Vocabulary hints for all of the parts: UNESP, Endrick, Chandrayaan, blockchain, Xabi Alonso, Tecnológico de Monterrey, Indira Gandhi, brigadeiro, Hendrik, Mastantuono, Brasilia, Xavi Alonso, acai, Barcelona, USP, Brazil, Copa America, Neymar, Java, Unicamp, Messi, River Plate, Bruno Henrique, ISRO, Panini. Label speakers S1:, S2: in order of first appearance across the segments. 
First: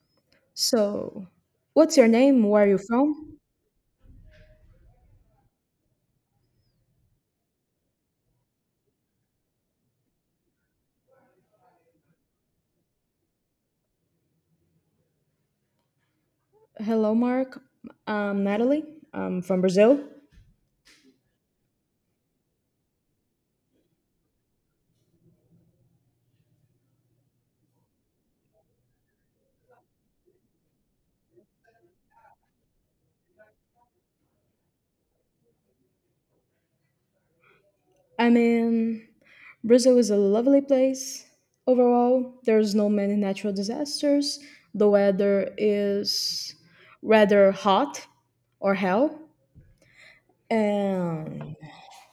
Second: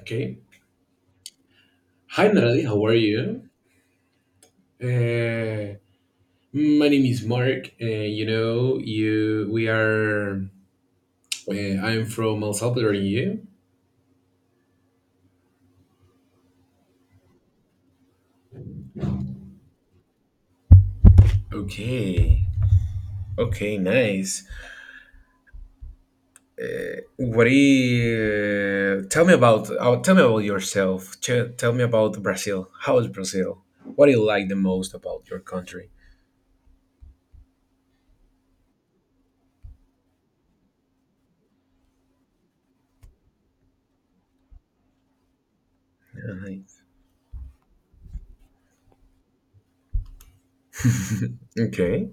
S1: Okay.
S2: So, what's your
S1: Hi,
S2: name?
S1: Natalie.
S2: Where are you
S1: How are
S2: from?
S1: you? Uh, my name is Mark. You know, you we are. I'm from El Salvador. And you?
S2: Hello, Mark. I'm Natalie. I'm from Brazil.
S1: Okay. Okay. Nice. What do you tell me about? Tell me about yourself. Tell me about Brazil. How is Brazil? What do you like the most about your country?
S2: I mean, Brazil is a lovely place overall. There's no many natural disasters. The weather
S1: Uh,
S2: is rather hot or hell. And
S1: okay.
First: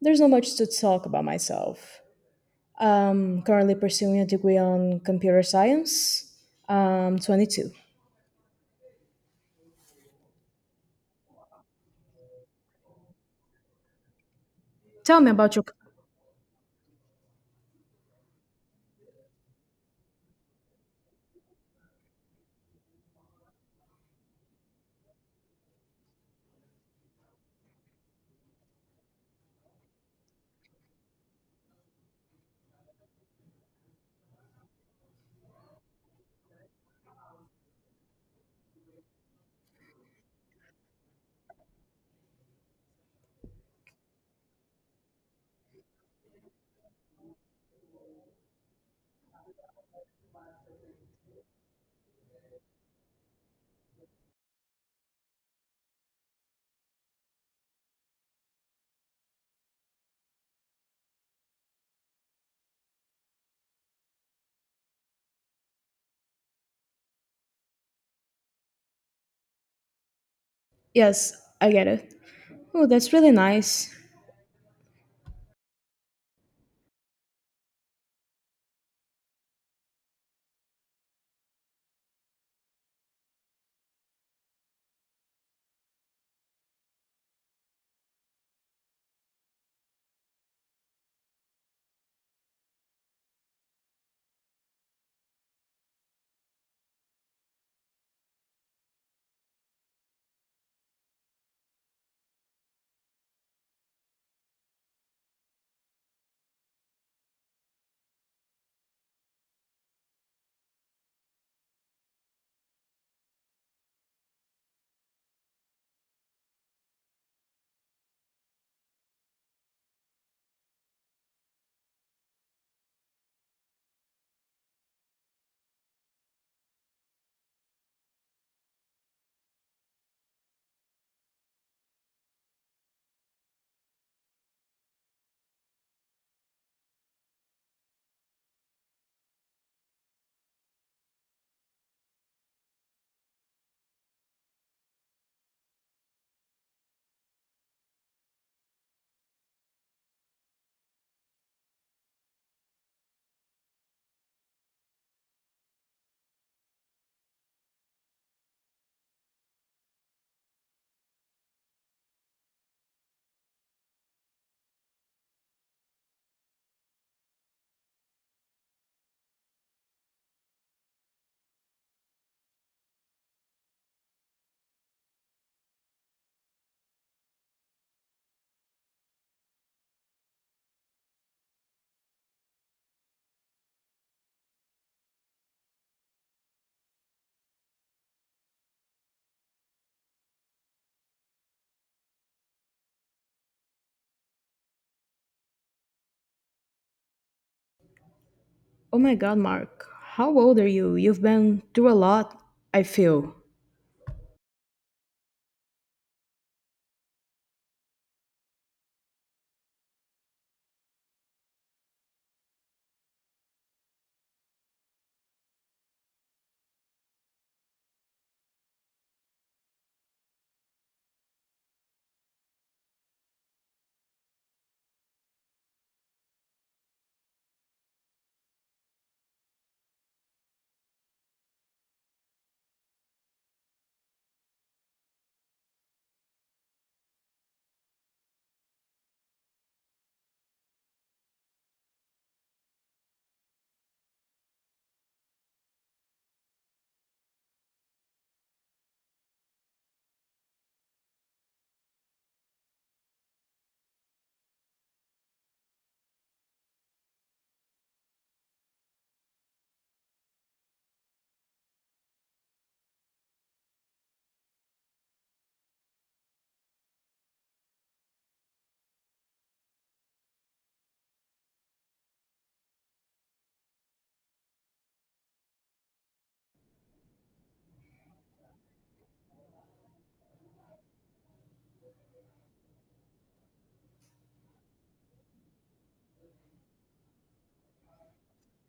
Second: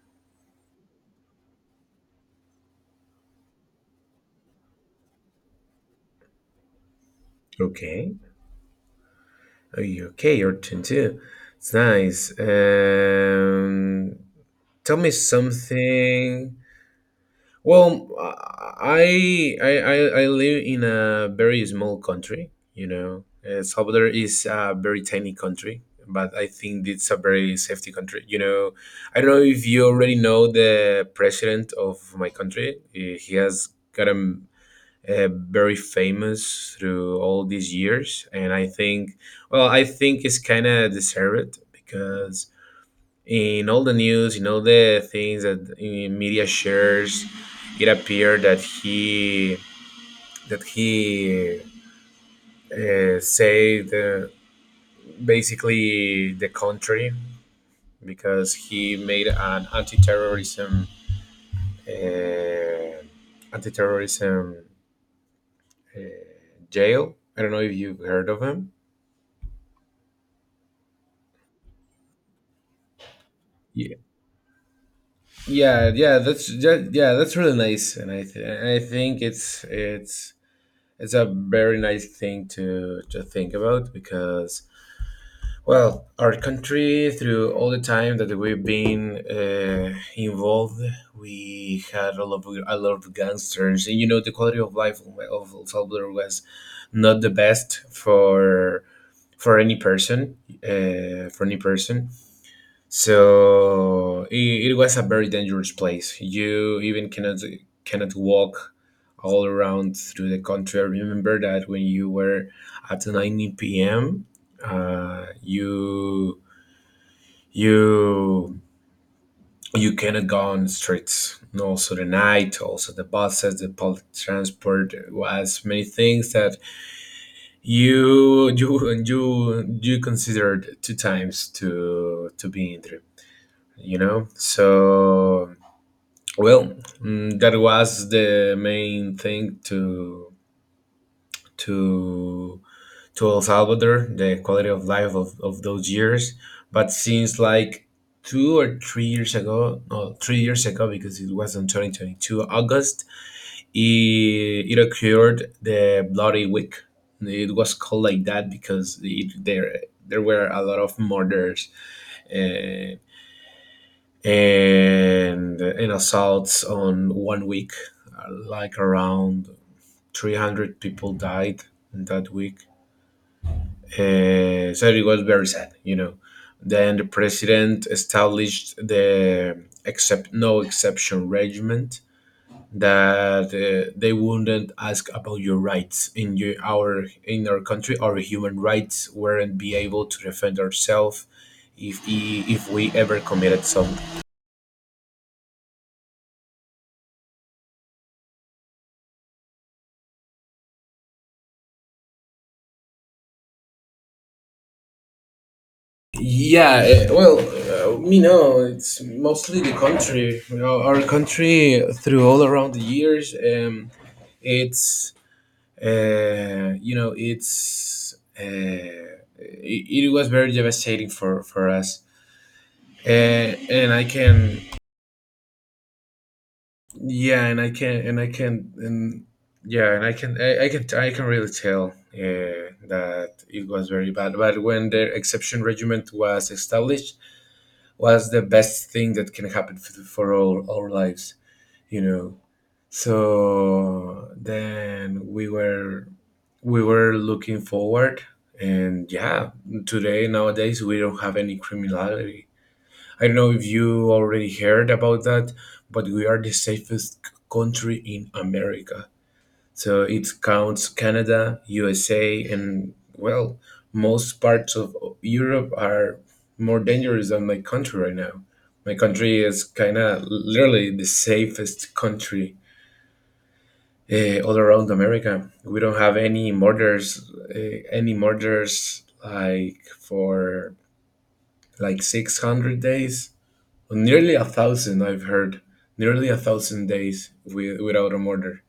S2: there's not much to talk about myself. I'm currently pursuing a degree on computer science. I'm 22.
S1: Okay. Oh, you okay? You're 22. It's nice. Tell me
S2: Tell me about your.
S1: something. Well, I I I I live in a very small country. You know, Salvador is a very tiny country, but I think it's a very safety country. You know, I don't know if you already know the president of my country. He has gotten uh, very famous through all these years, and I think, well, I think it's kind of deserved because in all the news, in all the things that media shares, it appeared that he saved basically the country because he made an uh, anti-terrorism jail. I don't know if you've heard of him.
S2: Yes, I get it. Oh, that's really nice.
S1: Yeah, yeah, yeah. Yeah, that's really nice, and I think it's a very nice thing to think about because well, our country through all the time that we've been involved, we had a lot of gangsters, and you know the quality of life of El Salvador was not the best for any person, uh, for any person. So it was a very dangerous place. You even cannot walk all around through the country. I remember that when you were at 9 p.m., uh, you you you cannot go on the streets. And also the night, also the buses, the public transport was many things that you you considered two times to be in there. You know, so well, that was the main thing to to El Salvador, the quality of life of those years. But since like 2 or 3 years ago, no, 3 years ago, because it was in 2022 August, it occurred the Bloody Week. It was called like that because it, there were a lot of murders uh, and assaults on 1 week, like around 300 people died in that week. So it was very sad, you know. Then the president established the, except, no, exception regiment that they wouldn't ask about your rights. In your, our, in our country our human rights weren't be able to defend ourselves if we ever committed some.
S2: Oh my god, Mark, how old are you? You've been through a lot, I feel.
S1: Yeah, you know, it's mostly the country. You know, our country through all around the years, it's it was very devastating for us. Uh, and I can, yeah, and I can, and I can, and yeah, and I can really tell uh, that it was very bad. But when the exception regiment was established was the best thing that can happen for all our lives, you know. So then we were looking forward, and yeah, today nowadays we don't have any criminality. I don't know if you already heard about that, but we are the safest country in America. So it counts Canada, USA, and well, most parts of Europe are more dangerous than my country right now. My country is kind of literally the safest country, all around America. We don't have any murders, like for like 600 days, nearly 1,000, I've heard. Nearly 1,000 days without a murder,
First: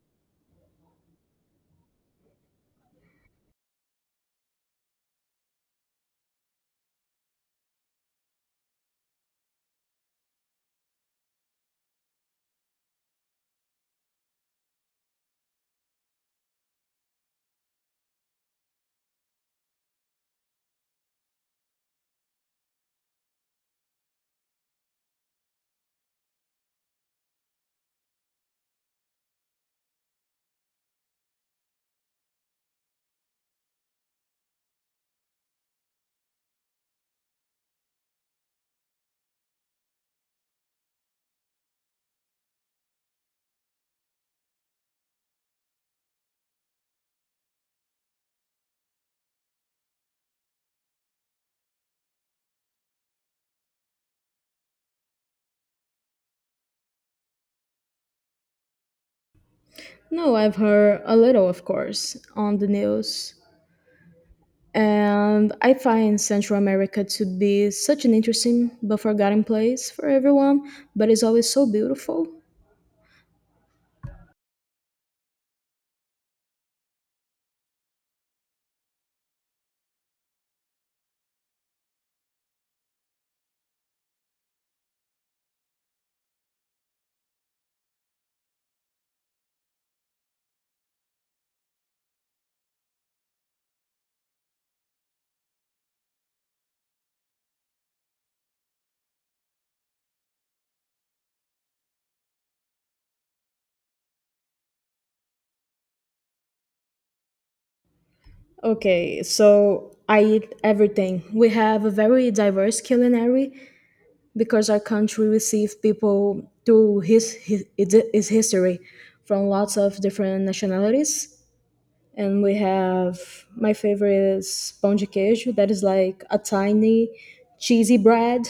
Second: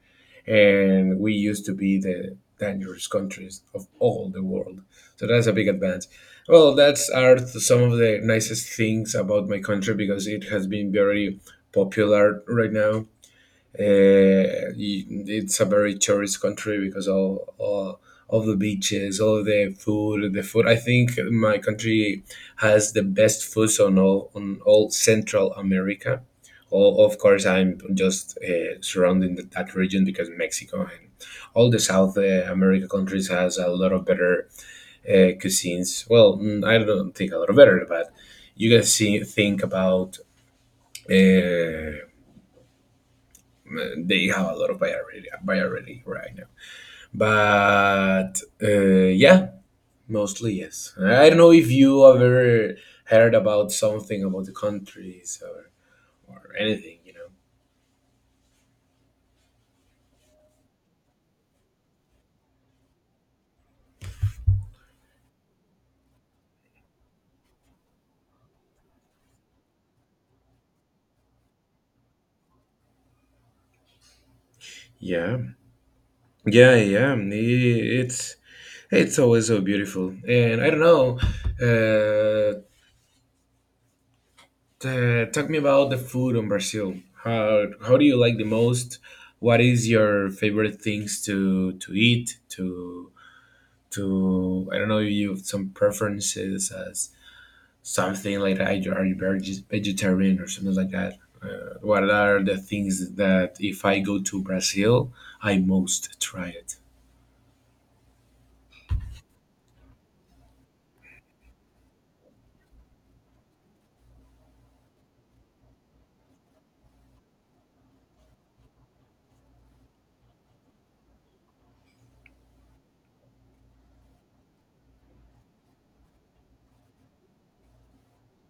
S1: and we used to be the dangerous countries of all the world. So that's a big advance. Well, that's are some of the nicest things about my country because it has been very popular right now. It's a very tourist country because all of the beaches, all of the food, the food. I think my country has the best foods on all Central America. All, of course, I'm just surrounding that region because Mexico and all the South America countries has a lot of better cuisines. Well, I don't think a lot of better, but you guys see think about. Uh, they have a lot of variety right now. But yeah, mostly yes. I don't know if you ever heard about something about the countries, or anything, you know.
S2: No, I've heard a little, of course, on the news. And I find Central America to be such an interesting but forgotten place for everyone, but it's always so beautiful.
S1: Yeah, yeah, yeah. It's always so beautiful, and I don't know. Uh, Talk me about the food in Brazil. How do you like the most? What is your favorite things to eat to I don't know, you have some preferences as something like that. Are you vegetarian or something like that? What are the things that if I go to Brazil, I most try it?
S2: Okay, so I eat everything. We have a very diverse culinary, because our country received people through his its history from lots of different nationalities. And we have my favorite is pão de queijo, that is like a tiny cheesy bread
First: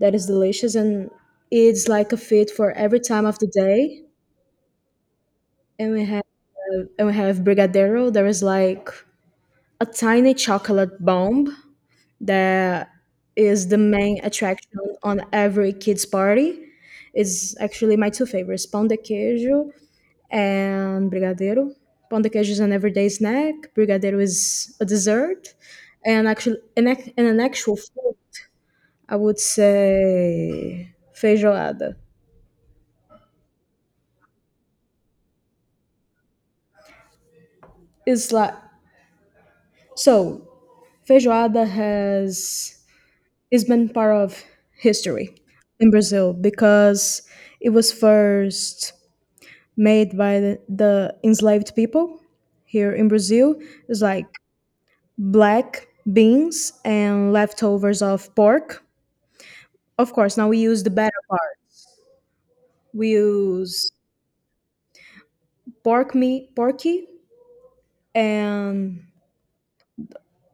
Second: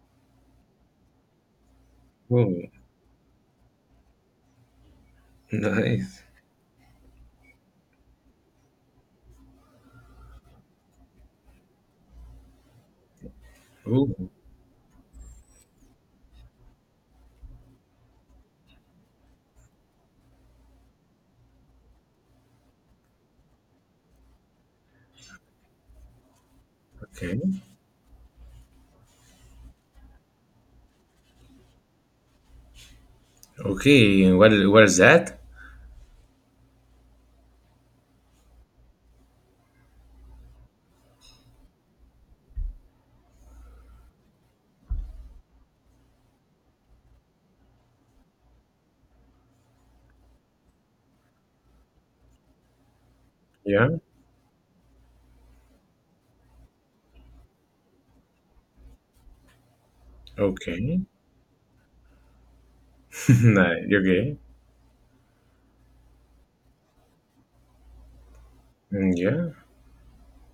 S2: that is delicious and it's like a
S1: Oh,
S2: fit for every time of the day. And we
S1: nice.
S2: have and we have brigadeiro, there is like a tiny chocolate bomb that is the
S1: Oh,
S2: main attraction on every kids party. It's actually my two favorites, pão de queijo and brigadeiro. Pão de queijo is an everyday snack. Brigadeiro is a dessert, and actually, and
S1: okay,
S2: an actual food. I would say feijoada.
S1: okay. And what is, what is that?
S2: It's like so feijoada has is been part of history in Brazil because it was first made by the enslaved people here in Brazil
S1: Yeah.
S2: is like black beans and leftovers of pork. Of course, now we use the
S1: Okay.
S2: better part. We
S1: Nice.
S2: use
S1: Okay.
S2: pork meat, porky, and
S1: Yeah.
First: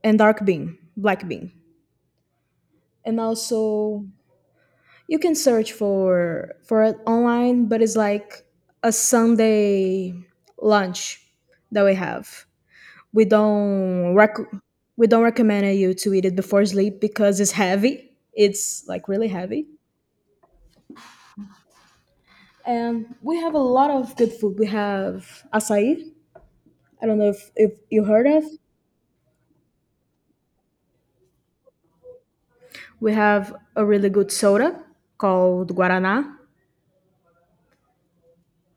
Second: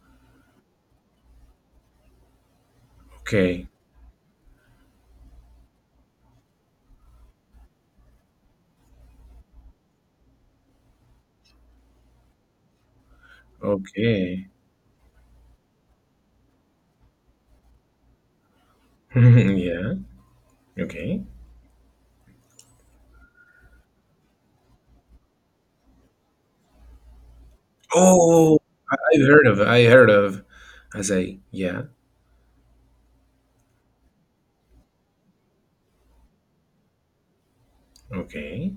S2: and dark bean, black bean. And
S1: Okay.
S2: also you can search for it online, but it's like a Sunday lunch that we have. we don't
S1: Okay.
S2: rec- we don't recommend you to eat it before sleep because it's heavy. It's like really heavy.
S1: Yeah. Okay.
S2: And we have a lot of good food. We have acai. I don't know if you heard of.
S1: Oh, I heard of. I heard of. I say, yeah.
S2: We have a really good soda called Guaraná.
S1: Okay.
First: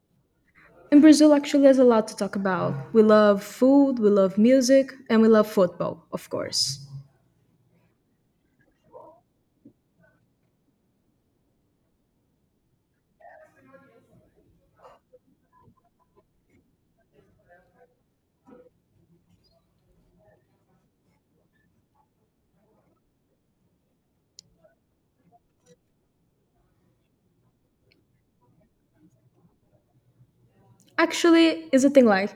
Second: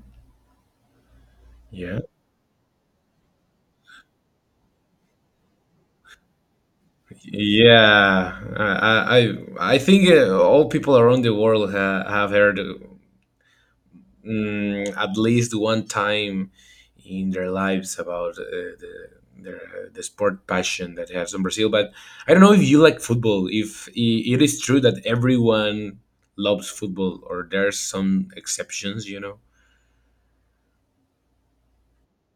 S2: In Brazil, actually, there's a
S1: Yeah,
S2: lot to talk about. We love food, we love music, and we love football, of course.
S1: yeah. I think all people around the world ha have heard, at least one time in their lives, about the their, the sport passion that they have in Brazil. But I don't know if you like football. If I- It is true that everyone loves football, or there's some exceptions, you know.
S2: Actually, is a thing like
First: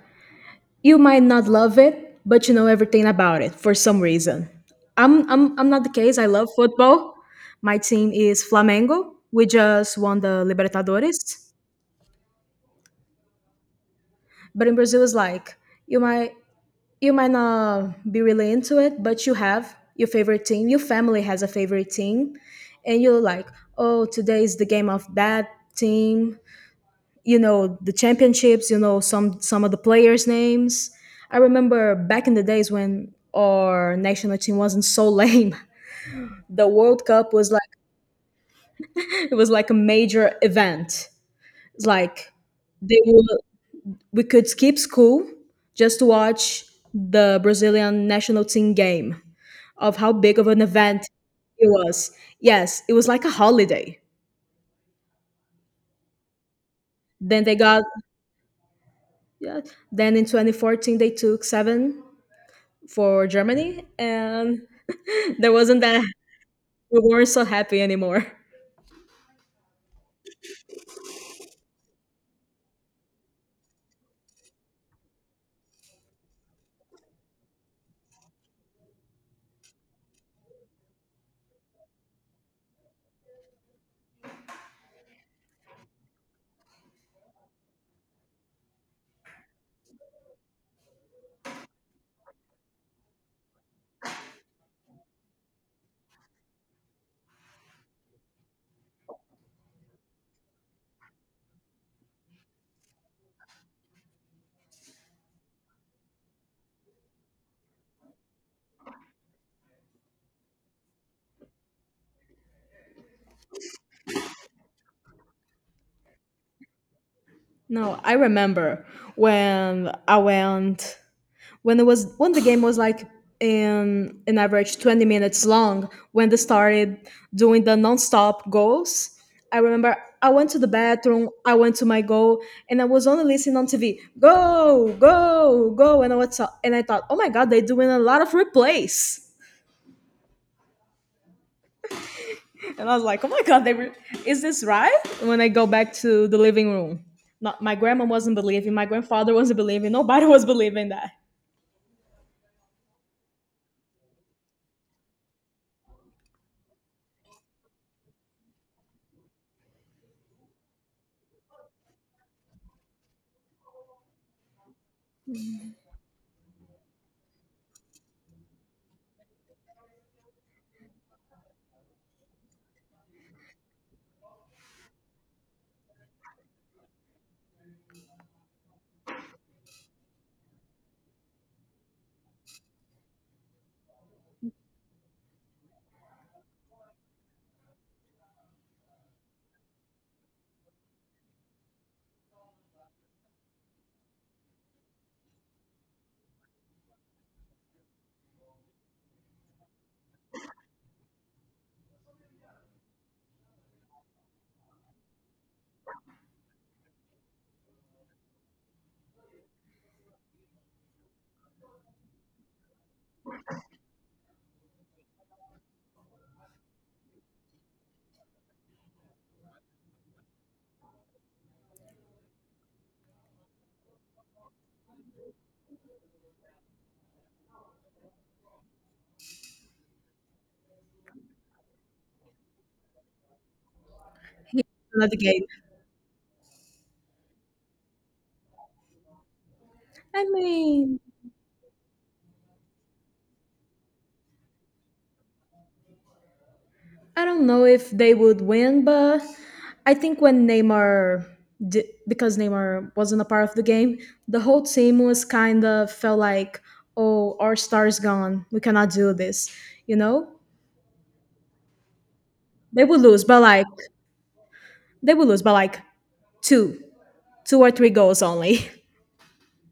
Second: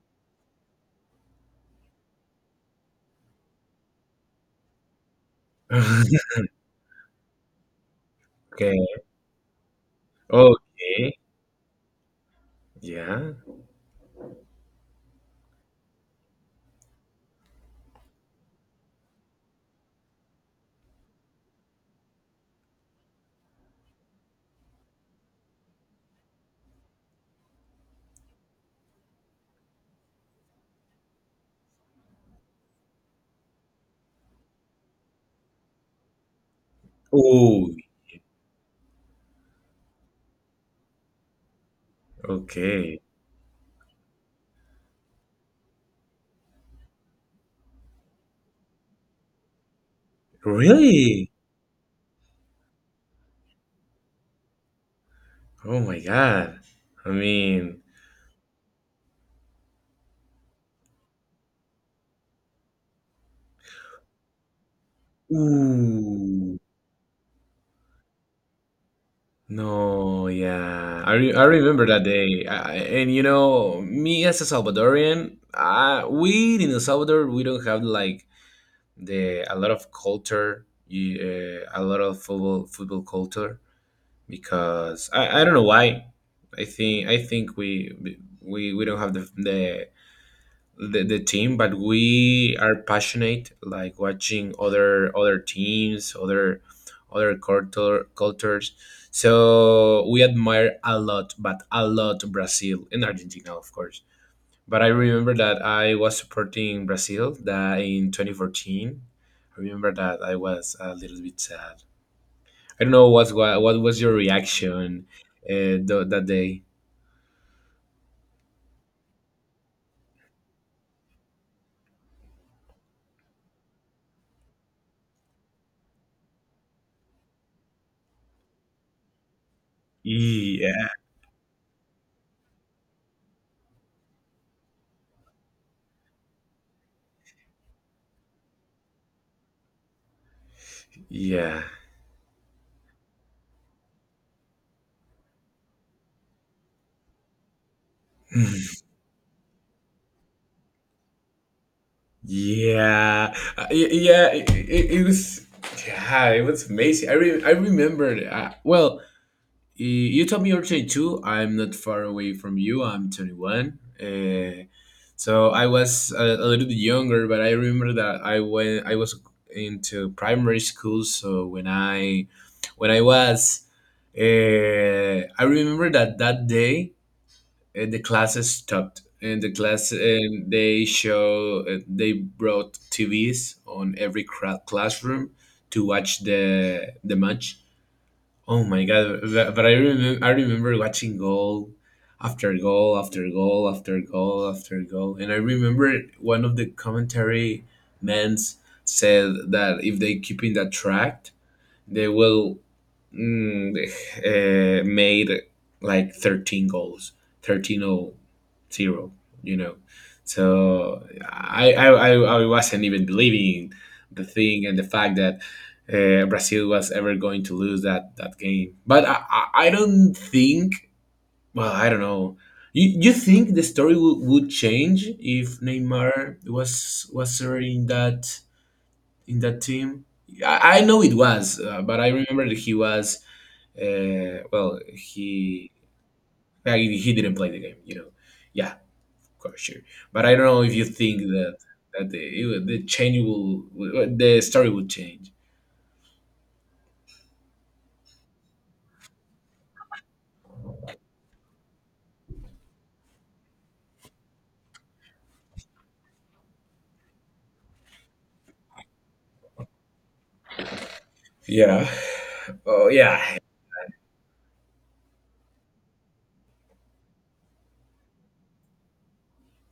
S2: you might not love it, but you know everything about it for some reason. I'm not the case. I love football. My team is
S1: Okay.
S2: Flamengo. We just won the
S1: Okay.
S2: Libertadores.
S1: Yeah.
S2: But in Brazil it's like you might you might not be really into it, but you have your favorite team. Your family has a favorite team and you're like, "Oh, today is the game of that team." You know the championships. You know some of the players names. I remember back in the days when our national team wasn't so lame. The world cup was
S1: Oh.
S2: like a major event. It's like they
S1: Okay.
S2: would we could skip school just to watch the Brazilian national team game of how big of an event
S1: Really?
S2: it was. Yes, it was like a holiday.
S1: Oh my God. I
S2: Then they
S1: mean,
S2: got Yeah, then in 2014 they took seven for Germany. And there wasn't that
S1: ooh.
S2: we weren't so happy anymore.
S1: No, yeah. I remember that day. And you know, me as a Salvadorian, we in El Salvador, we don't have like the a lot of culture, a lot of football culture because I don't know why. I think we don't have the team, but we are passionate like watching other teams, cultures. So we admire a lot, but a lot, Brazil and Argentina, of course. But I remember that I was supporting Brazil that in 2014. I remember that I was a little bit sad. I don't know what was your reaction that day.
S2: No, I remember when I went when it was when the game was like in an average 20 minutes long when they started doing the non-stop goals. I remember I went to the
S1: Yeah.
S2: bathroom, I went to my goal, and I was only listening on TV. Go, go, go, and and I thought, oh my god, they're doing a lot of replays.
S1: Yeah.
S2: And I was like, oh my God, is this right? When I go back to the living room, not, my grandma wasn't believing, my grandfather wasn't believing, nobody was believing that.
S1: Yeah, yeah, it was, yeah, it was amazing. I remembered. You told me you're 22. I'm not far away from you. I'm 21. So I was a little bit younger, but I remember that I went. I was into primary school. So when I was, I remember that that day and the classes stopped and the class and they show, they brought TVs on every classroom to watch the match. Oh my god! But I remember watching goal after goal after goal after goal after goal, and I remember one of the commentary men's said that if they keep in that track, they will, mm, made like 13 goals, 13 o zero. You know, so I wasn't even believing the thing and the fact that Brazil was ever going to lose that game. But I don't think, well, I don't know, you think the story would change if Neymar was already in that team. I know it was, but I remember that he was
S2: He
S1: well,
S2: opened at the gate.
S1: he I mean, he didn't play the game, you know. Yeah, of course, sure. But
S2: I
S1: I don't know if you
S2: mean,
S1: think that the change will, the story would change.
S2: I don't know if they would win, but I think because Neymar wasn't a part of the game, the whole team was kind of felt like, oh, our star's gone. We cannot do this. You know?
S1: Yeah.
S2: They
S1: Oh
S2: would lose,
S1: yeah.
S2: by like two, two or three goals only.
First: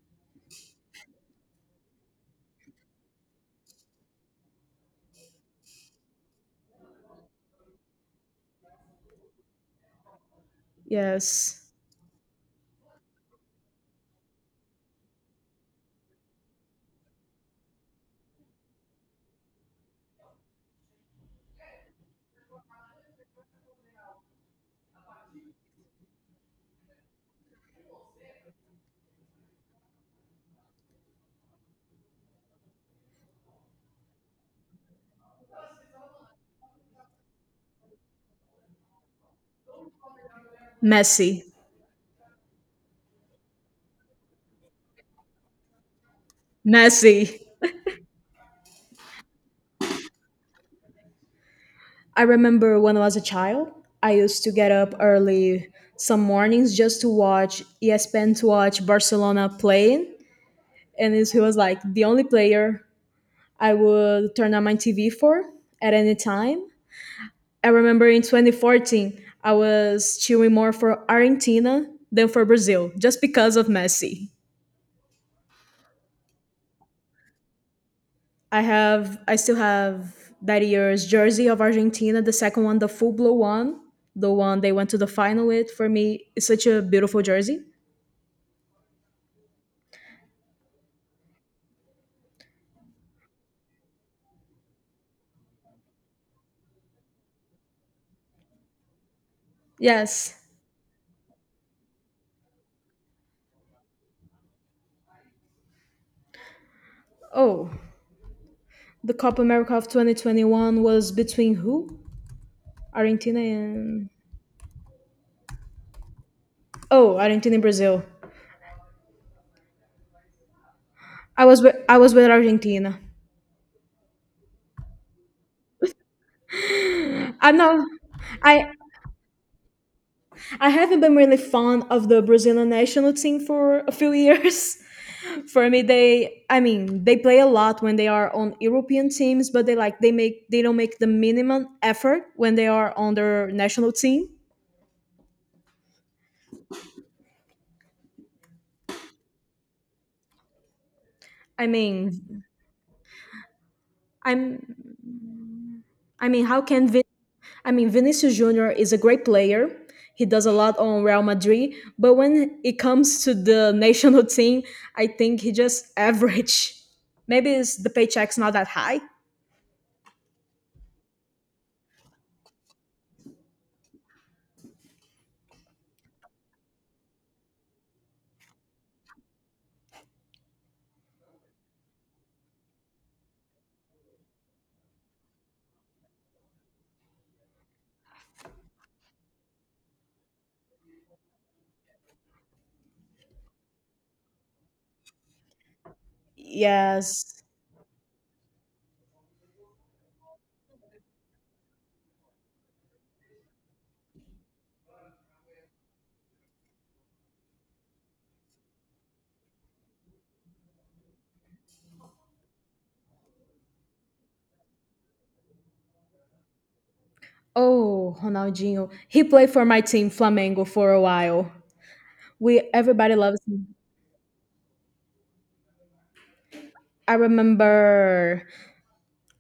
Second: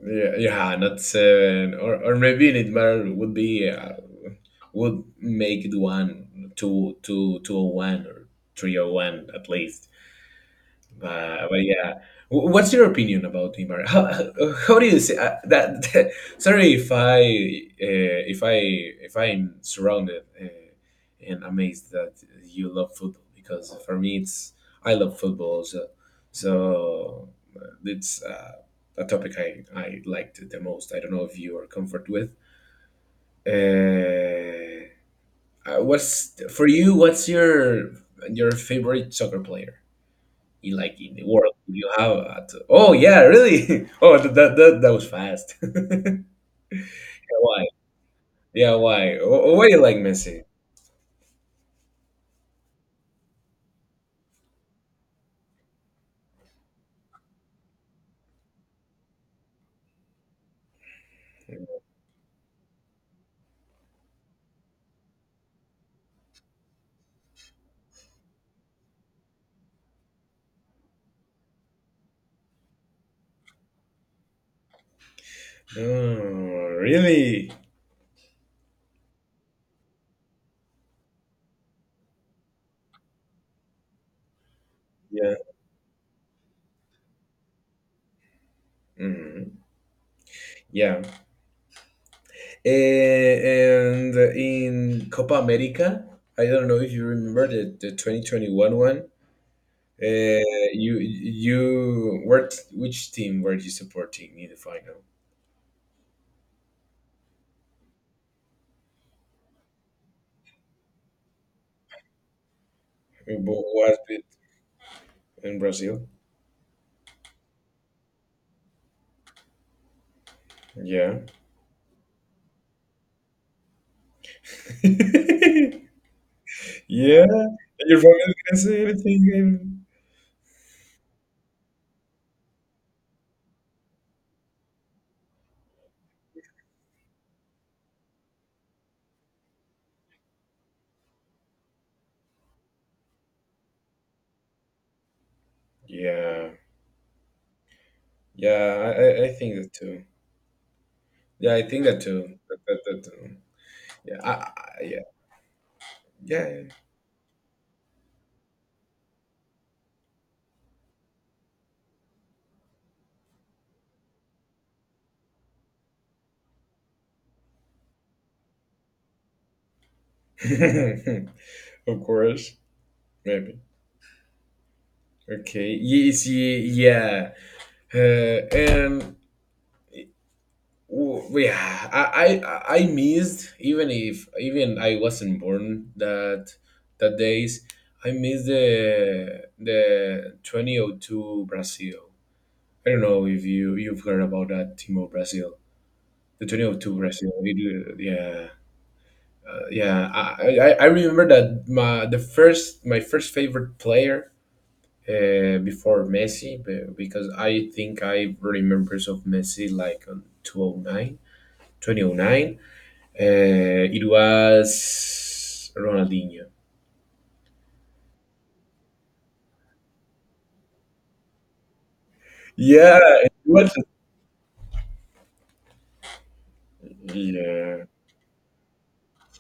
S1: Yeah, yeah, not seven, or maybe Nidmar would be would make it one, two, two oh one, or three oh one at least. But
S2: Yes.
S1: yeah, what's your opinion about the, how, how do you say that? Sorry if I, if I'm surrounded, and amazed that you love football, because for me it's, I love football, so so it's a topic I liked the most. I don't know if you are comfort with. Uh, what's for you? What's your favorite soccer player? In, like in the
S2: Messy.
S1: world you have at, oh yeah, really? Oh that that was fast. Yeah,
S2: Messy.
S1: why? Oh, why you like Messi?
S2: I remember when I was a child, I used to get up early some mornings just to watch ESPN to watch Barcelona playing. He was like the only player I would turn on my TV for at any time. I remember in 2014, I was cheering more for Argentina than for Brazil just because of Messi.
S1: Oh, really?
S2: I still have that year's jersey of Argentina, the second one, the full blue one, the one they went to the
S1: Yeah.
S2: final with. For me, it's such a beautiful jersey.
S1: Mhm. Yeah. And in Copa America, I don't know if you remember the 2021 one.
S2: Yes.
S1: You were, which team were you supporting in the final?
S2: Oh, the Copa America of 2021 was between who?
S1: Who
S2: Argentina
S1: was
S2: and
S1: it in Brazil?
S2: Oh, Argentina and Brazil.
S1: Yeah.
S2: I was with Argentina.
S1: Yeah,
S2: I'm not.
S1: and your family can
S2: I
S1: say anything. And...
S2: I haven't been really fond of the Brazilian national team for a few years. For me they, I mean, they play a lot when they are on European teams, but they don't make the minimum effort when they are on their national team.
S1: Yeah, yeah, I I think that too. Yeah, I
S2: i
S1: think that
S2: mean
S1: too. That too. Yeah,
S2: i'm
S1: yeah,
S2: i mean
S1: yeah.
S2: Vinicius Junior is a great player. He does a lot on Real Madrid, but when it comes to the national team, I think he just average. Maybe it's the paycheck's not that high.
S1: Yeah. Of course, maybe. Okay. Yes. Yeah. And I missed, even if even I wasn't born that days. I missed the 2002 Brazil. I don't know if you've heard about that Timo Brazil, the 2002 Brazil.
S2: Yes.
S1: It, yeah, yeah. I remember that my first favorite player before Messi because I think I remember of Messi like on 2009, 2009. It was Ronaldinho.
S2: Oh, Ronaldinho, he played for my team Flamengo for a while. We
S1: Yeah,
S2: everybody
S1: it
S2: loves
S1: was.
S2: him. I
S1: Yeah.
S2: remember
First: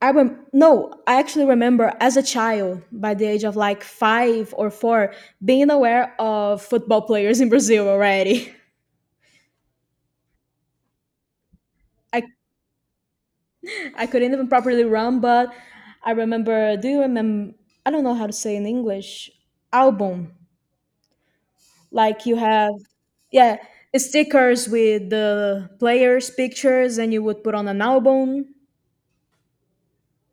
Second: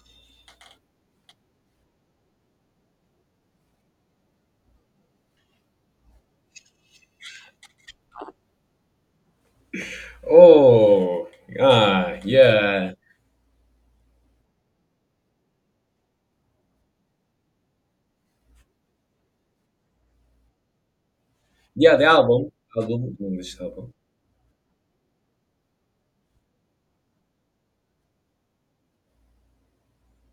S2: no, I actually remember as a child by the age of like 5 or 4 being aware of football players in Brazil already.
S1: Oh, ah,
S2: I
S1: yeah,
S2: I couldn't even properly run, but I remember do you remember, I don't know how to say in English, album.
S1: yeah. The
S2: Like you
S1: album,
S2: have,
S1: album,
S2: yeah,
S1: English album.
S2: stickers with the players pictures and you would put on an album.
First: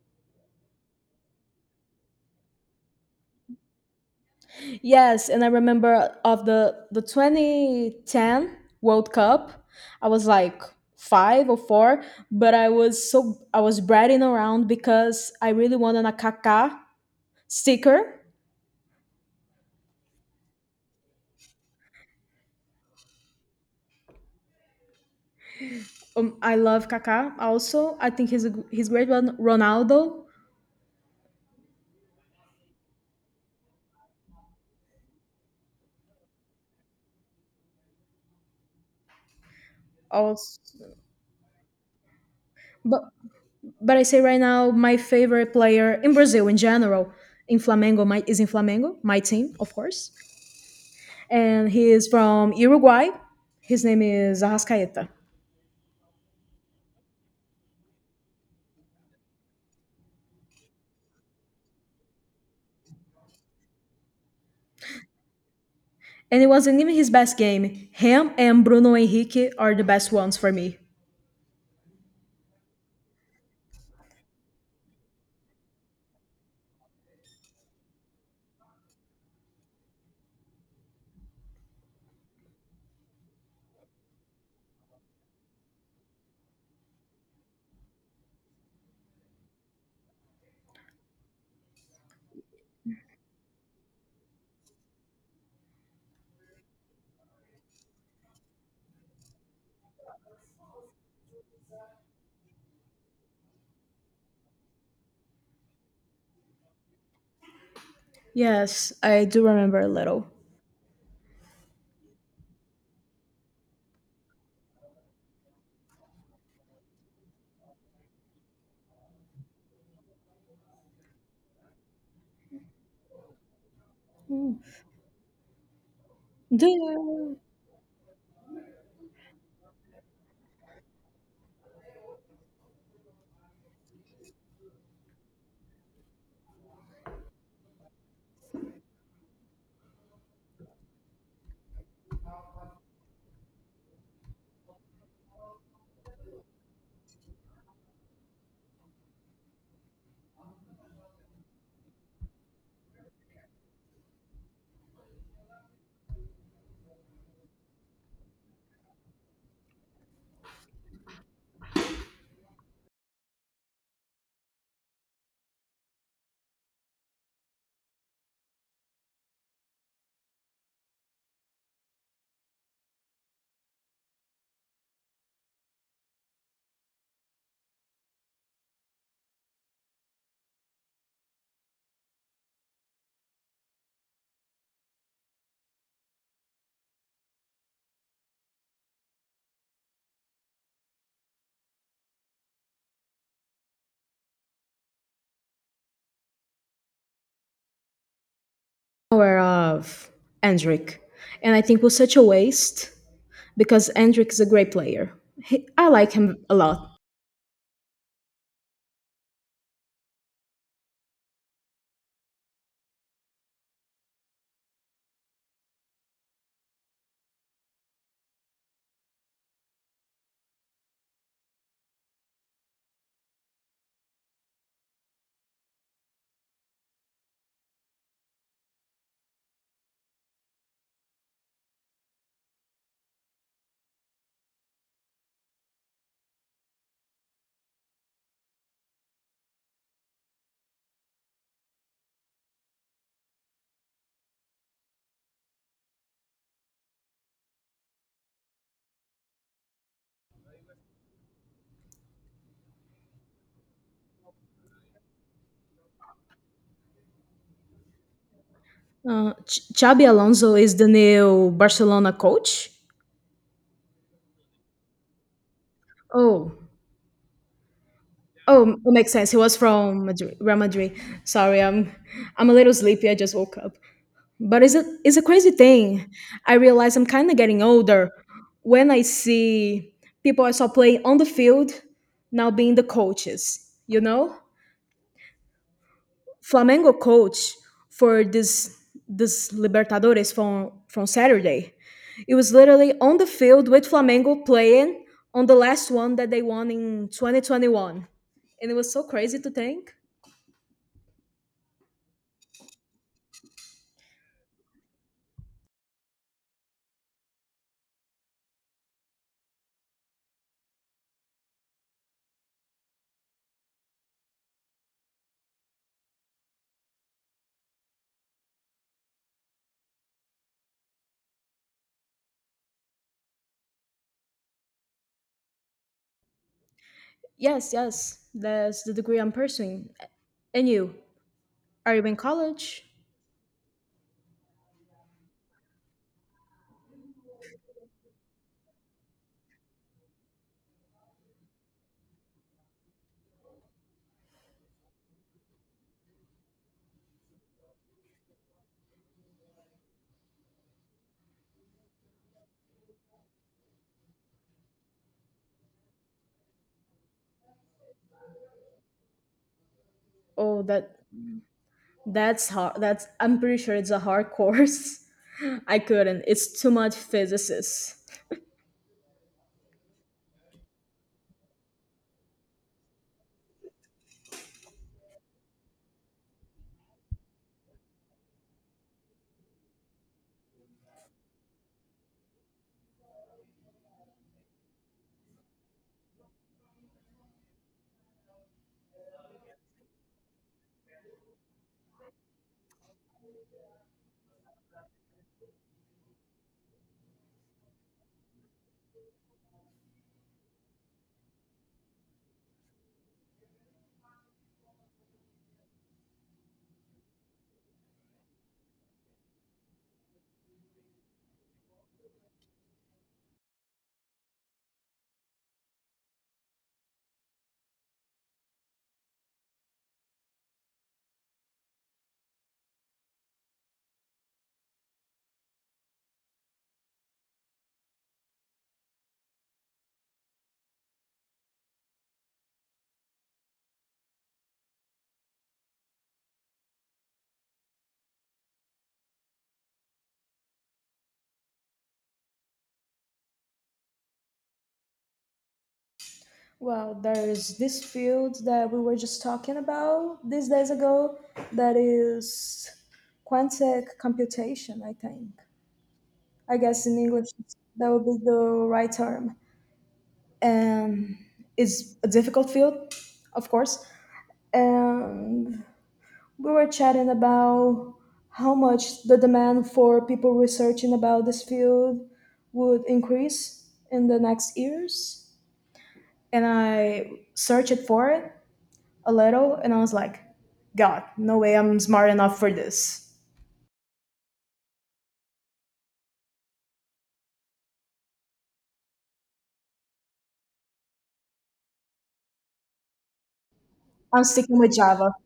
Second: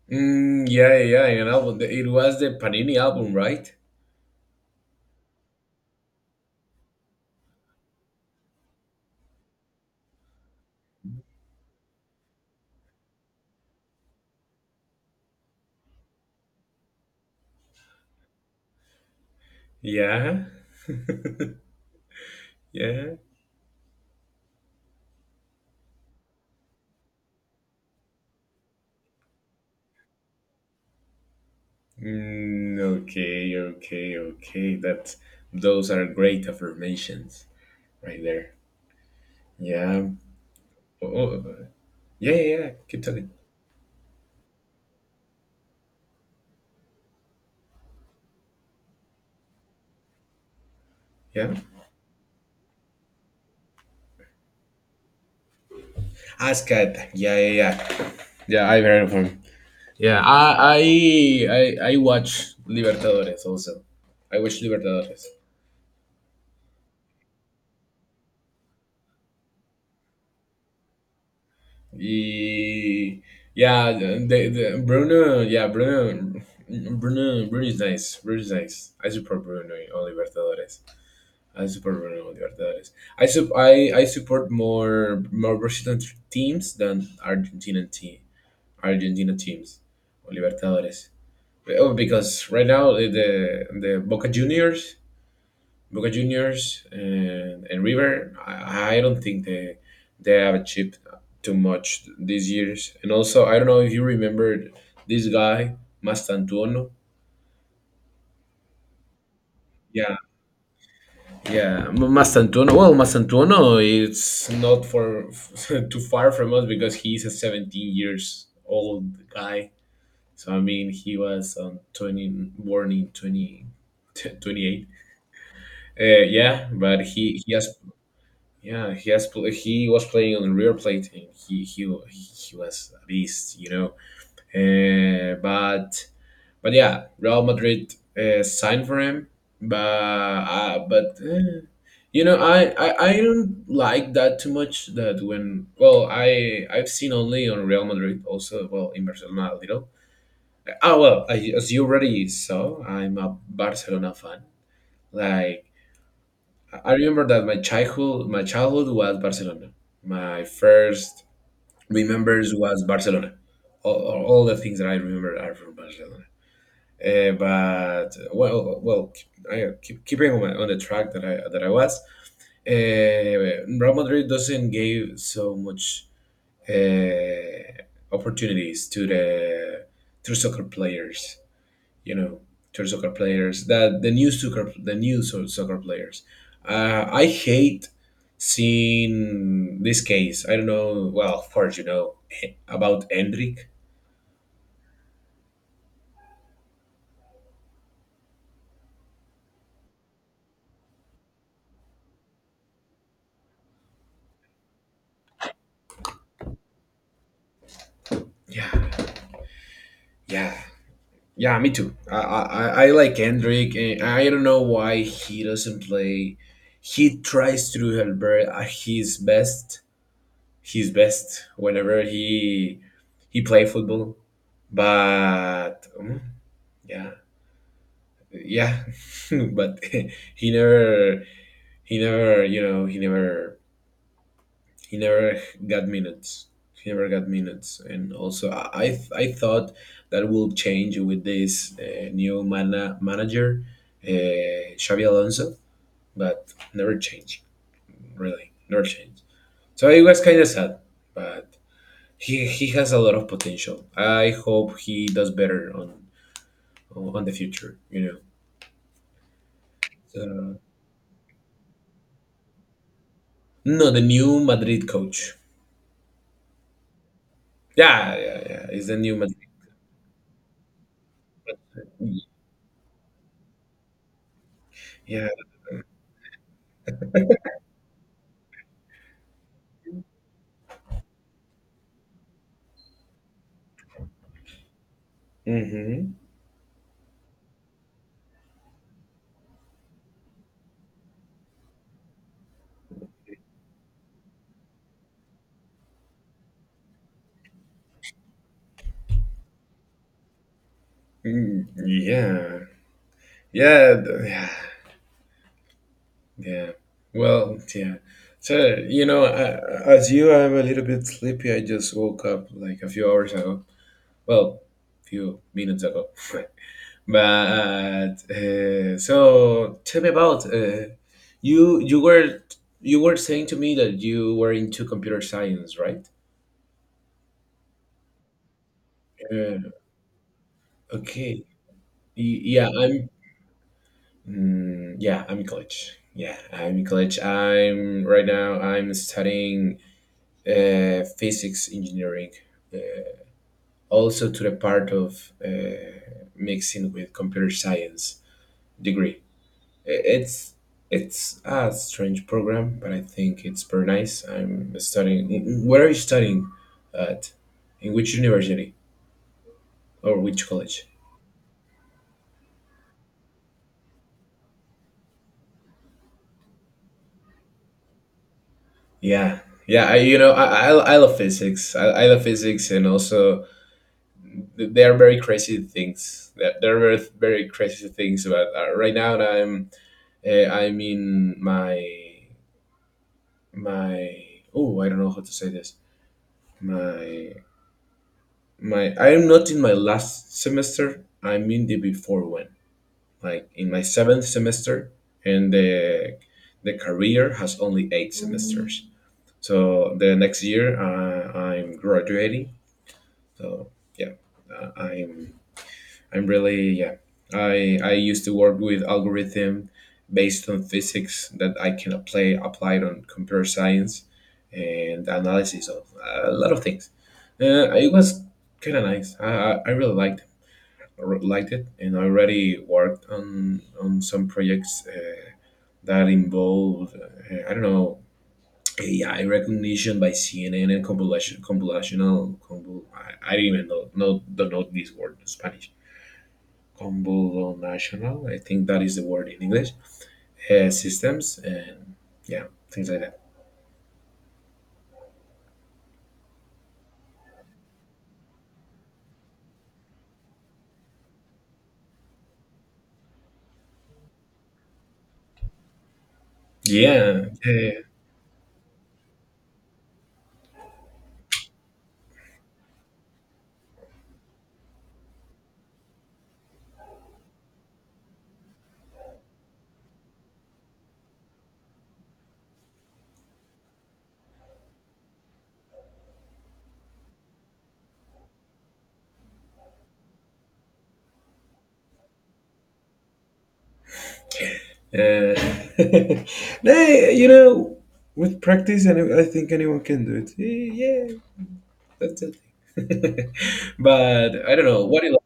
S1: Mm, yeah, yeah, an album. It was the Panini album, right?
S2: Yes, and I remember of the 2010 World Cup. I was like five or four, but I was bragging around because I really wanted a Kaká sticker.
S1: Yeah. Yeah.
S2: I love Kaká also. I think he's great. One Ronaldo
S1: Mm, okay, okay, okay. That those are great affirmations right there. Yeah.
S2: also,
S1: Oh, oh, yeah, yeah, yeah. Keep
S2: but
S1: talking.
S2: but I say right now my favorite player in Brazil in general, is in Flamengo, my team of course,
S1: Yeah.
S2: and he is from Uruguay. His name is Arrascaeta.
S1: Askat. Yeah, yeah, yeah. Yeah, I've heard of him. Yeah, I watch Libertadores also. I watch Libertadores.
S2: And it wasn't even his best game. Him and Bruno Henrique are the best ones for me.
S1: He, yeah, the- Bruno, yeah, Bruno, Bruno, Bruno is nice. Bruno is nice. I support Bruno in on Libertadores. I support Bruno in on Libertadores. I support more Brazilian teams than Argentina teams on Libertadores. Oh, because right now the Boca Juniors and River, I don't think they have achieved too much these years. And also, I don't know if you remembered this guy Mastantuono.
S2: Yes, I do remember a
S1: Yeah,
S2: little.
S1: yeah, Mastantuono. Well, Mastantuono, it's not for too far from us because he's a 17 years old guy. So I mean, he was 20, born in 20 28. Uh,
S2: Do
S1: yeah, but
S2: you
S1: he he has Yeah, he has he was playing on the River Plate and he was a beast, you know. Uh, but but yeah, Real Madrid signed for him, but you know, I don't like that too much. That when, well, I I've seen only on Real Madrid also, well, in Barcelona a little. Ah, well, I, as you already saw, I'm a Barcelona fan. Like, I remember that my childhood was Barcelona. My first remembers was Barcelona. All the things that I remember are from Barcelona. Uh, but well, well, I keep keeping on, my, on the track that I was. Real Madrid doesn't give so much uh, opportunities to the to soccer players, you know, to soccer players. That the new soccer the new so- soccer players. I hate seeing this case. I don't know. Well, of course you know about Hendrik.
S2: aware of Endrick? And I think it was such a waste because Endrick is a great player. He, I like him a lot.
S1: Yeah, yeah, yeah. Me too. I like Hendrik, and I don't know why he doesn't play. He tries to do Albert at his best. His best whenever he play football, but mm, yeah yeah but he never he never you know he never got minutes. He never got minutes. And also, I thought that will change with this new manager, Xavi Alonso. But never changed. Really never changed. So it was kind of sad, but he has a lot of potential. I hope he does better on the future.
S2: Xabi
S1: so,
S2: Alonso is the new Barcelona coach.
S1: no, the new Madrid coach.
S2: Oh,
S1: Yeah, yeah, yeah.
S2: oh, it
S1: It's a
S2: makes
S1: new
S2: sense.
S1: Madrid.
S2: He was from Madrid, Real Madrid. Sorry, I'm a little sleepy. I just woke up. But it's a
S1: Yeah.
S2: crazy thing. I realize I'm kind of getting older when I see people I saw playing on the field now being the coaches.
S1: Mm-hmm.
S2: Flamengo coach for this Libertadores from Saturday. It was literally on the field with Flamengo playing on the last one that they won in 2021, and it was so crazy to think.
S1: Mm, yeah. Yeah. Yeah. Yeah. Well, yeah. So, you know, I, as you, I'm a little bit sleepy. I just woke up like a few hours ago. Well, few minutes ago. But so tell me about, you you were you were saying to me that you were into computer science, right?
S2: Yes, yes, that's the degree I'm
S1: Uh,
S2: pursuing. And you,
S1: okay.
S2: are you in
S1: Yeah,
S2: college?
S1: I'm in college. Yeah, I'm in college. I'm right now. I'm studying physics engineering, uh, also to the part of mixing with computer science degree. I- It's it's a strange program, but I think it's very nice. I'm studying. Where are you studying at? In which university or which
S2: Oh,
S1: college?
S2: that's hard. That's I'm pretty sure it's a hard course. I couldn't. It's too much physicists.
S1: Yeah, yeah. I, you know, I love physics. I love physics, and also they are very crazy things. There are very, very crazy things. But right now, I'm in my my oh, I don't know how to say this. My my I am not in my last semester. I'm in the before one, like in my seventh semester, and the career has only 8 semesters. So the next year, I'm graduating. So yeah, uh, I'm I'm really yeah. I used to work with algorithm based on physics that I can apply applied on computer science and analysis of a lot of things. It was kind of nice. I really liked it. I liked it, and I already worked on some projects that involved, I don't know, AI recognition by CNN, and compilation computational I don't even know no don't know this word in Spanish. Combo national, I think that is the word in English, systems, and yeah, things like that.
S2: Well, there's this field that we were just talking about these days ago that is quantic computation, I think. I guess in
S1: Yeah,
S2: English
S1: yeah,
S2: that would be the right term. And it's a difficult field, of course. And we were chatting about how much the demand for people researching about this field would increase in the next years. And I searched for it a little and I was like, God, no way I'm smart enough for this.
S1: yeah. Nah, you know, with practice, and I think anyone can do it. Yeah, that's it.
S2: I'm
S1: But I
S2: sticking
S1: don't
S2: with
S1: know. What do
S2: Java.
S1: you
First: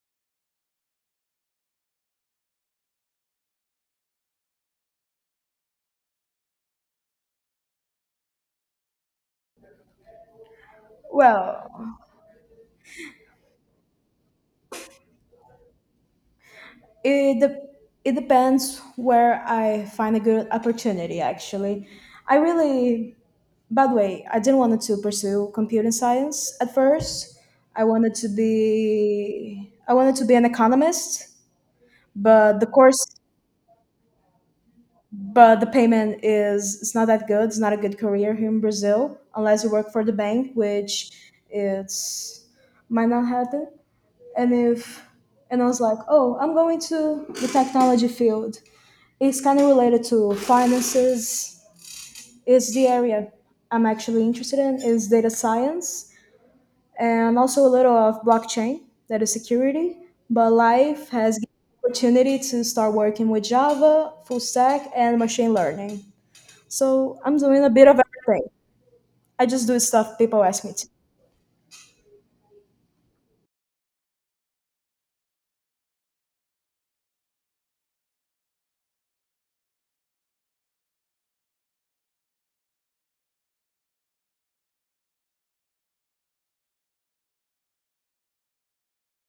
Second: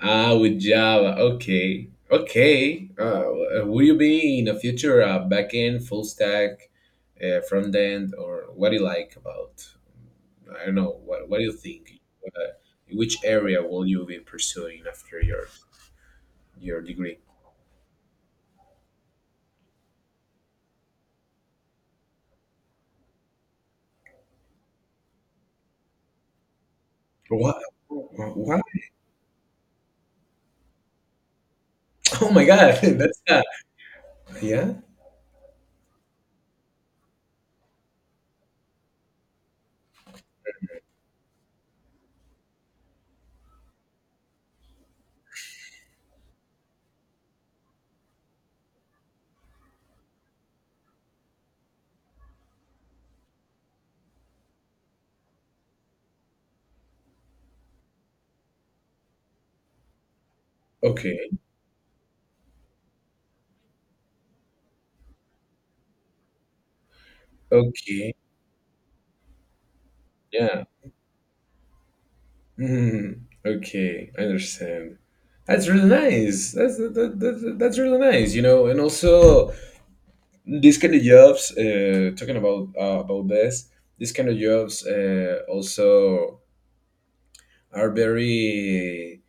S1: like? Ah, with Java. Okay, okay. Will you be in the future a backend, full stack, front end, or what do you like about? I don't know. What do you
S2: Well,
S1: think? Uh, which area will you be pursuing after your degree?
S2: it, de- it depends where I find a good opportunity, actually. I really By the way, I didn't want to pursue computer science at first.
S1: What? What?
S2: I wanted to be an economist,
S1: Oh my
S2: but the
S1: God!
S2: course
S1: That's not. Yeah.
S2: but the payment is it's not that good. It's not a good career here in Brazil unless you work for the bank, which it's might not happen. And if and I was like, oh, I'm going to the technology field. It's kind of related to finances. Is the area I'm actually interested in is data science and also a little of blockchain, that is security. But life
S1: Okay.
S2: has given me opportunity to start working with Java, full stack, and machine learning. So I'm doing a bit of
S1: Okay.
S2: everything. I just do stuff people
S1: Yeah.
S2: ask me to.
S1: Mm, okay. I understand. That's really nice. That's that, that, that, that's really nice. You know, and also these kind of jobs. Talking about this, these kind of jobs also are very,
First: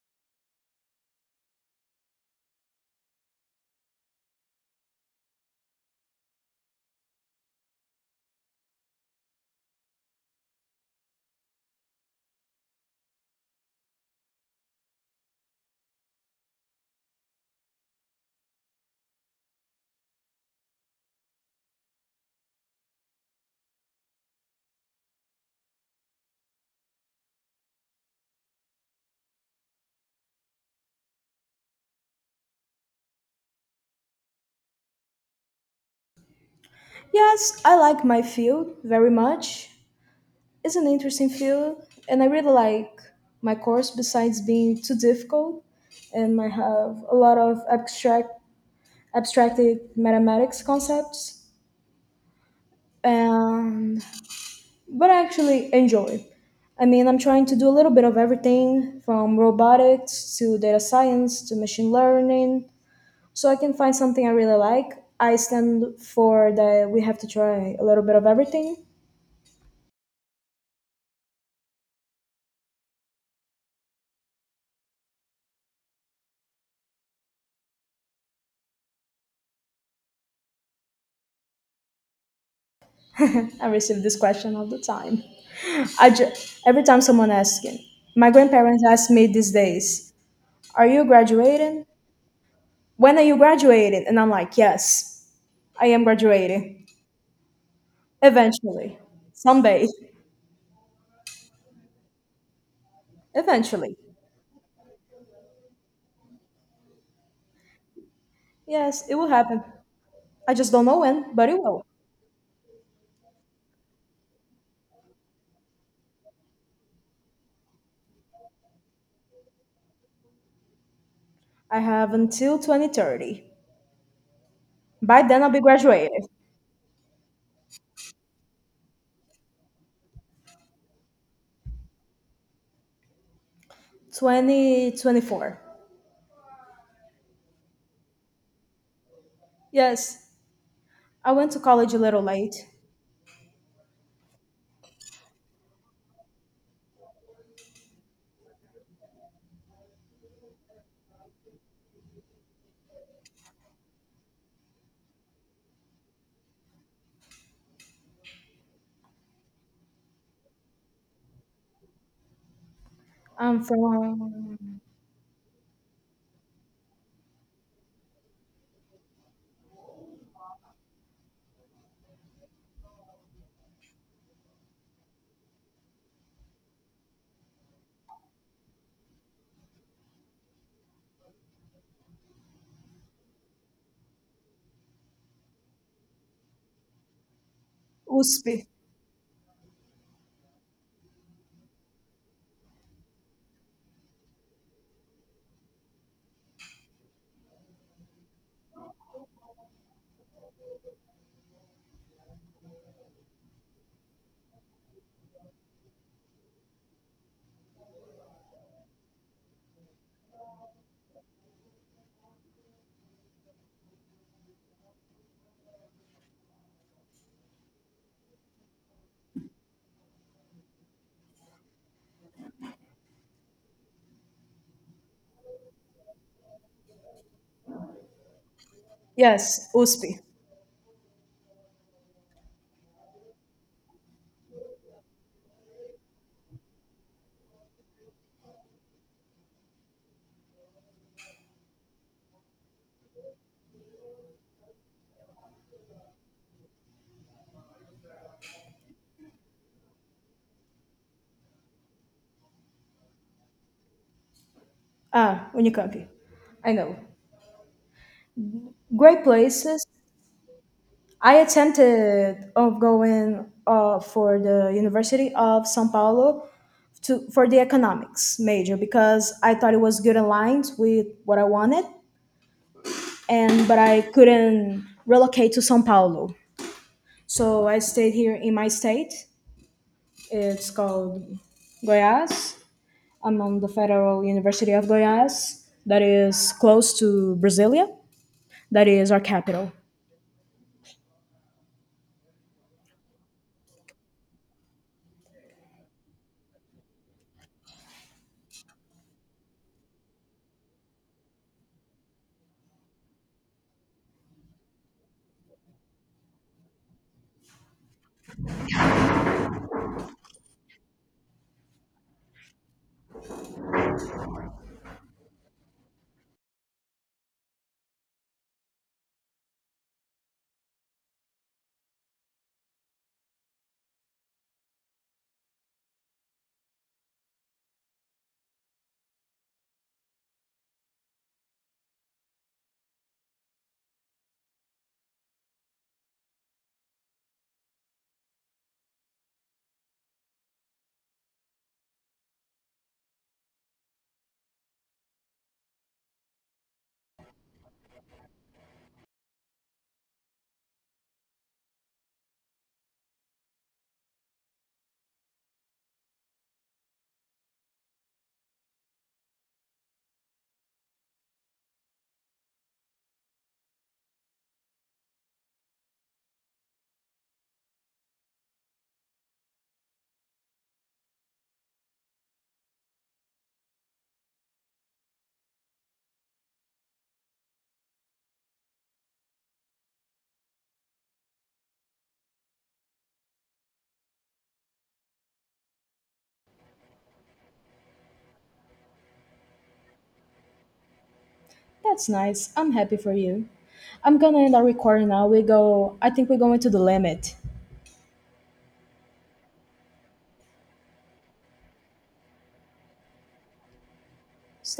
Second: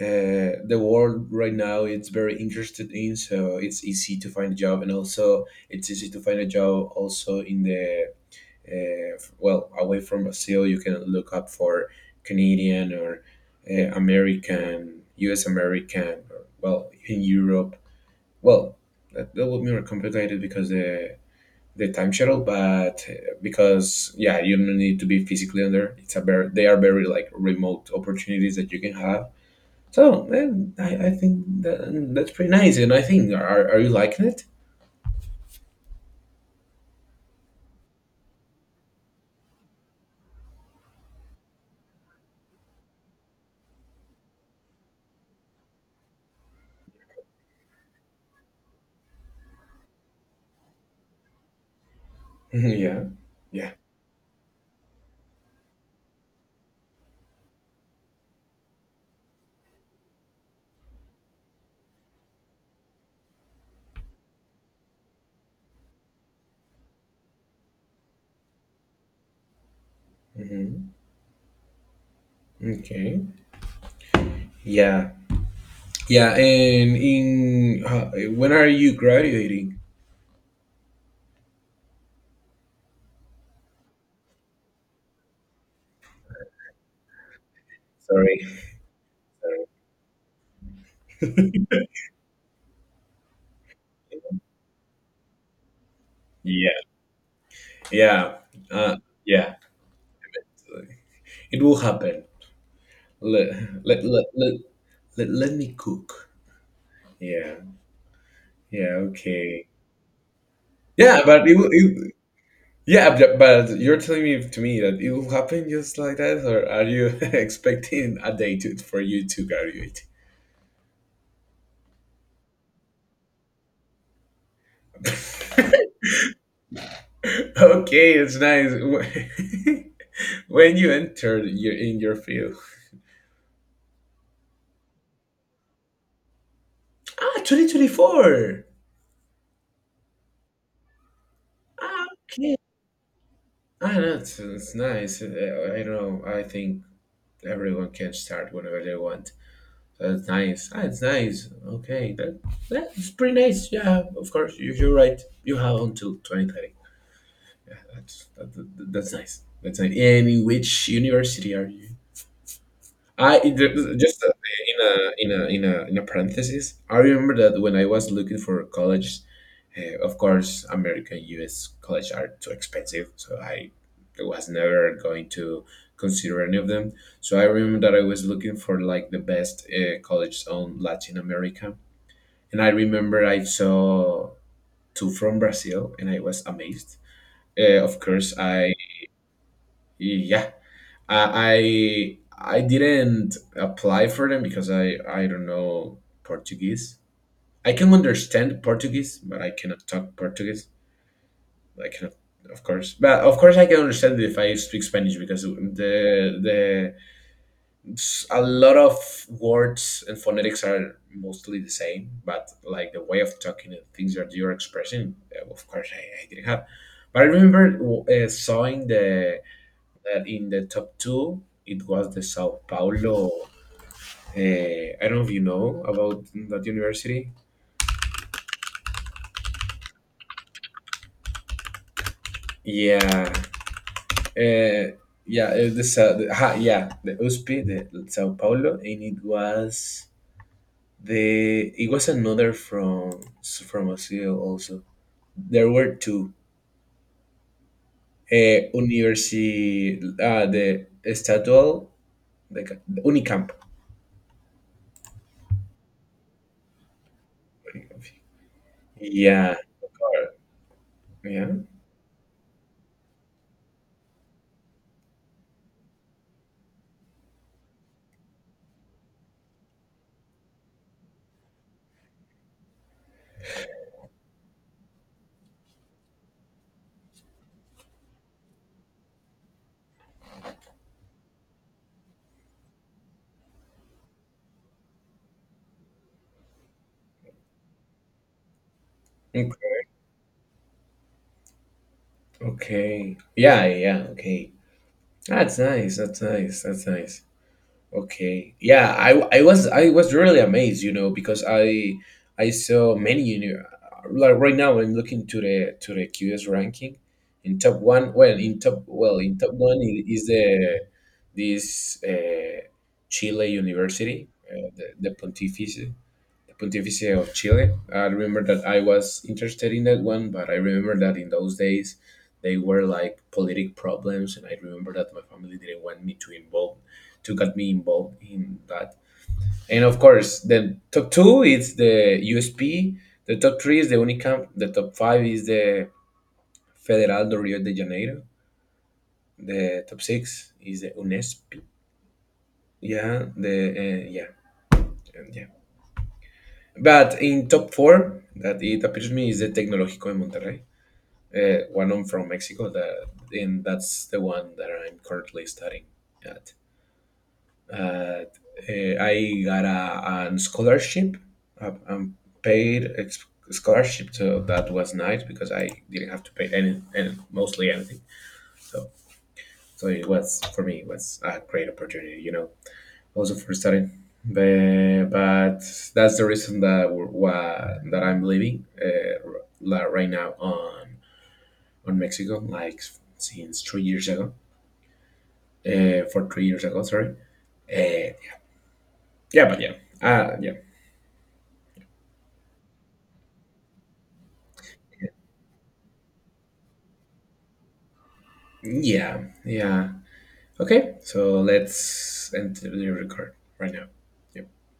S1: the world right now it's very interested in. So it's easy to find a job, and also it's easy to find a job also in the, well, away from Brazil. You can look up for Canadian or, American, US American, or, well, in Europe. Well, that, that would be more complicated because the time shuttle. But because yeah, you don't need to be physically on there. It's a very, they are very like remote opportunities that you can have. So man, I think that, that's pretty nice, and I think, are you liking it?
S2: Yes, I like my field very much. It's an interesting field, and I really like my course. Besides being too difficult, and I have a lot of abstracted mathematics concepts,
S1: Yeah, yeah.
S2: and but I actually enjoy. I mean, I'm trying to do a little bit of everything from robotics to data science to machine learning, so I can find something I really like. I stand for that we have to try a little bit of everything.
S1: Hmm. Okay. Yeah, yeah. And in, when are you graduating?
S2: I receive this question all the time. I ju- every time someone asks it, my
S1: Sorry.
S2: grandparents ask me these
S1: Sorry.
S2: days, "Are you graduating? When are you graduating?" And I'm like, "Yes, I am
S1: Yeah,
S2: graduating
S1: yeah, uh,
S2: eventually,
S1: yeah.
S2: someday,
S1: It will happen. Let
S2: eventually."
S1: let let let, let me cook. Yeah, yeah.
S2: Yes, it will happen.
S1: Okay.
S2: I just don't know
S1: Yeah,
S2: when,
S1: but
S2: but
S1: it,
S2: it
S1: will-
S2: will.
S1: it Yeah, but you're telling me to me that it will happen just like that, or are you expecting a day to, for you to graduate?
S2: I have until 2030. By then, I'll be graduated.
S1: Okay, it's nice. When you entered your in your field,
S2: 2024.
S1: ah, 2024.
S2: Yes, I went to college a
S1: Ah,
S2: little
S1: okay.
S2: late.
S1: Ah, that's it's nice. I don't know. I think everyone can start whenever they want. That's nice. Ah, it's nice. Okay, that's pretty nice. Yeah, of course. You, you're right. You have until 2030. Yeah, that's nice. That's nice. And in which university are you? I
S2: I'm
S1: it- just
S2: from
S1: in a in a in a parenthesis. I remember that when I was looking for college, of course, American U.S. college are too expensive, so I was never going to consider any of them. So I remember that I was looking for like the best college on Latin America, and I remember I saw 2 from Brazil, and I was amazed. Of course,
S2: USP.
S1: I yeah I didn't apply for them because I don't know Portuguese. I can understand Portuguese, but I cannot talk Portuguese. I cannot, of course, but of course I can understand it if I speak Spanish, because the a lot of words and phonetics are mostly the same, but like the way of talking and things that you're expressing, of course I didn't have. But I remember sawing the that in the top two, it was the Sao Paulo. I don't know if you know about that university.
S2: Yes, USP.
S1: Yeah, uh, yeah, the, Sa- the ha, yeah, the USP, the Sao Paulo, and it was the it was another from Brazil also. There were two. The Estadual, the Unicamp.
S2: Ah, Unicamp. I know. Great
S1: Yeah.
S2: places. I
S1: Yeah.
S2: attempted of going for the University of São Paulo to for the economics major because I thought it was good aligned with what I wanted. And but I couldn't relocate to São Paulo. So I stayed here in my state. It's called Goiás. I'm on the Federal University of Goiás, that is close to Brasilia, that is our
S1: Okay.
S2: capital.
S1: Okay. Yeah, yeah, okay. That's nice. That's nice. That's nice. Okay. Yeah, I was I was really amazed, you know, because I saw many you, like right now I'm looking to the QS ranking in top one. Well, in top, well, in top one is the this, Chile University, the Pontificia. Pontificia of Chile. I remember that I was interested in that one, but I remember that in those days they were like politic problems, and I remember that my family didn't want me to involve to get me involved in that. And of course, the top two is the USP, the top three is the Unicamp, the top five is the Federal do Rio de Janeiro, the top six is the UNESP. Yeah, the yeah, and yeah. But in top four, that it appears to me is the Tecnológico de Monterrey. One, I'm from Mexico, that, and that's the one that I'm currently studying at. Uh, I got a scholarship, a paid scholarship, so that was nice because I didn't have to pay any, mostly anything. So, so it was, for me it was a great opportunity, you know, also for studying. But that's the reason that we're, why, that I'm leaving like right now on Mexico, like since 3 years ago, for 3 years ago, sorry. Uh, yeah, but yeah, uh, yeah,
S2: That's nice. I'm happy for you. I'm gonna end our recording now. We go. I think we're going to the limit.
S1: yeah, yeah. Okay, so let's end the record right now. Yep.
S2: Stop.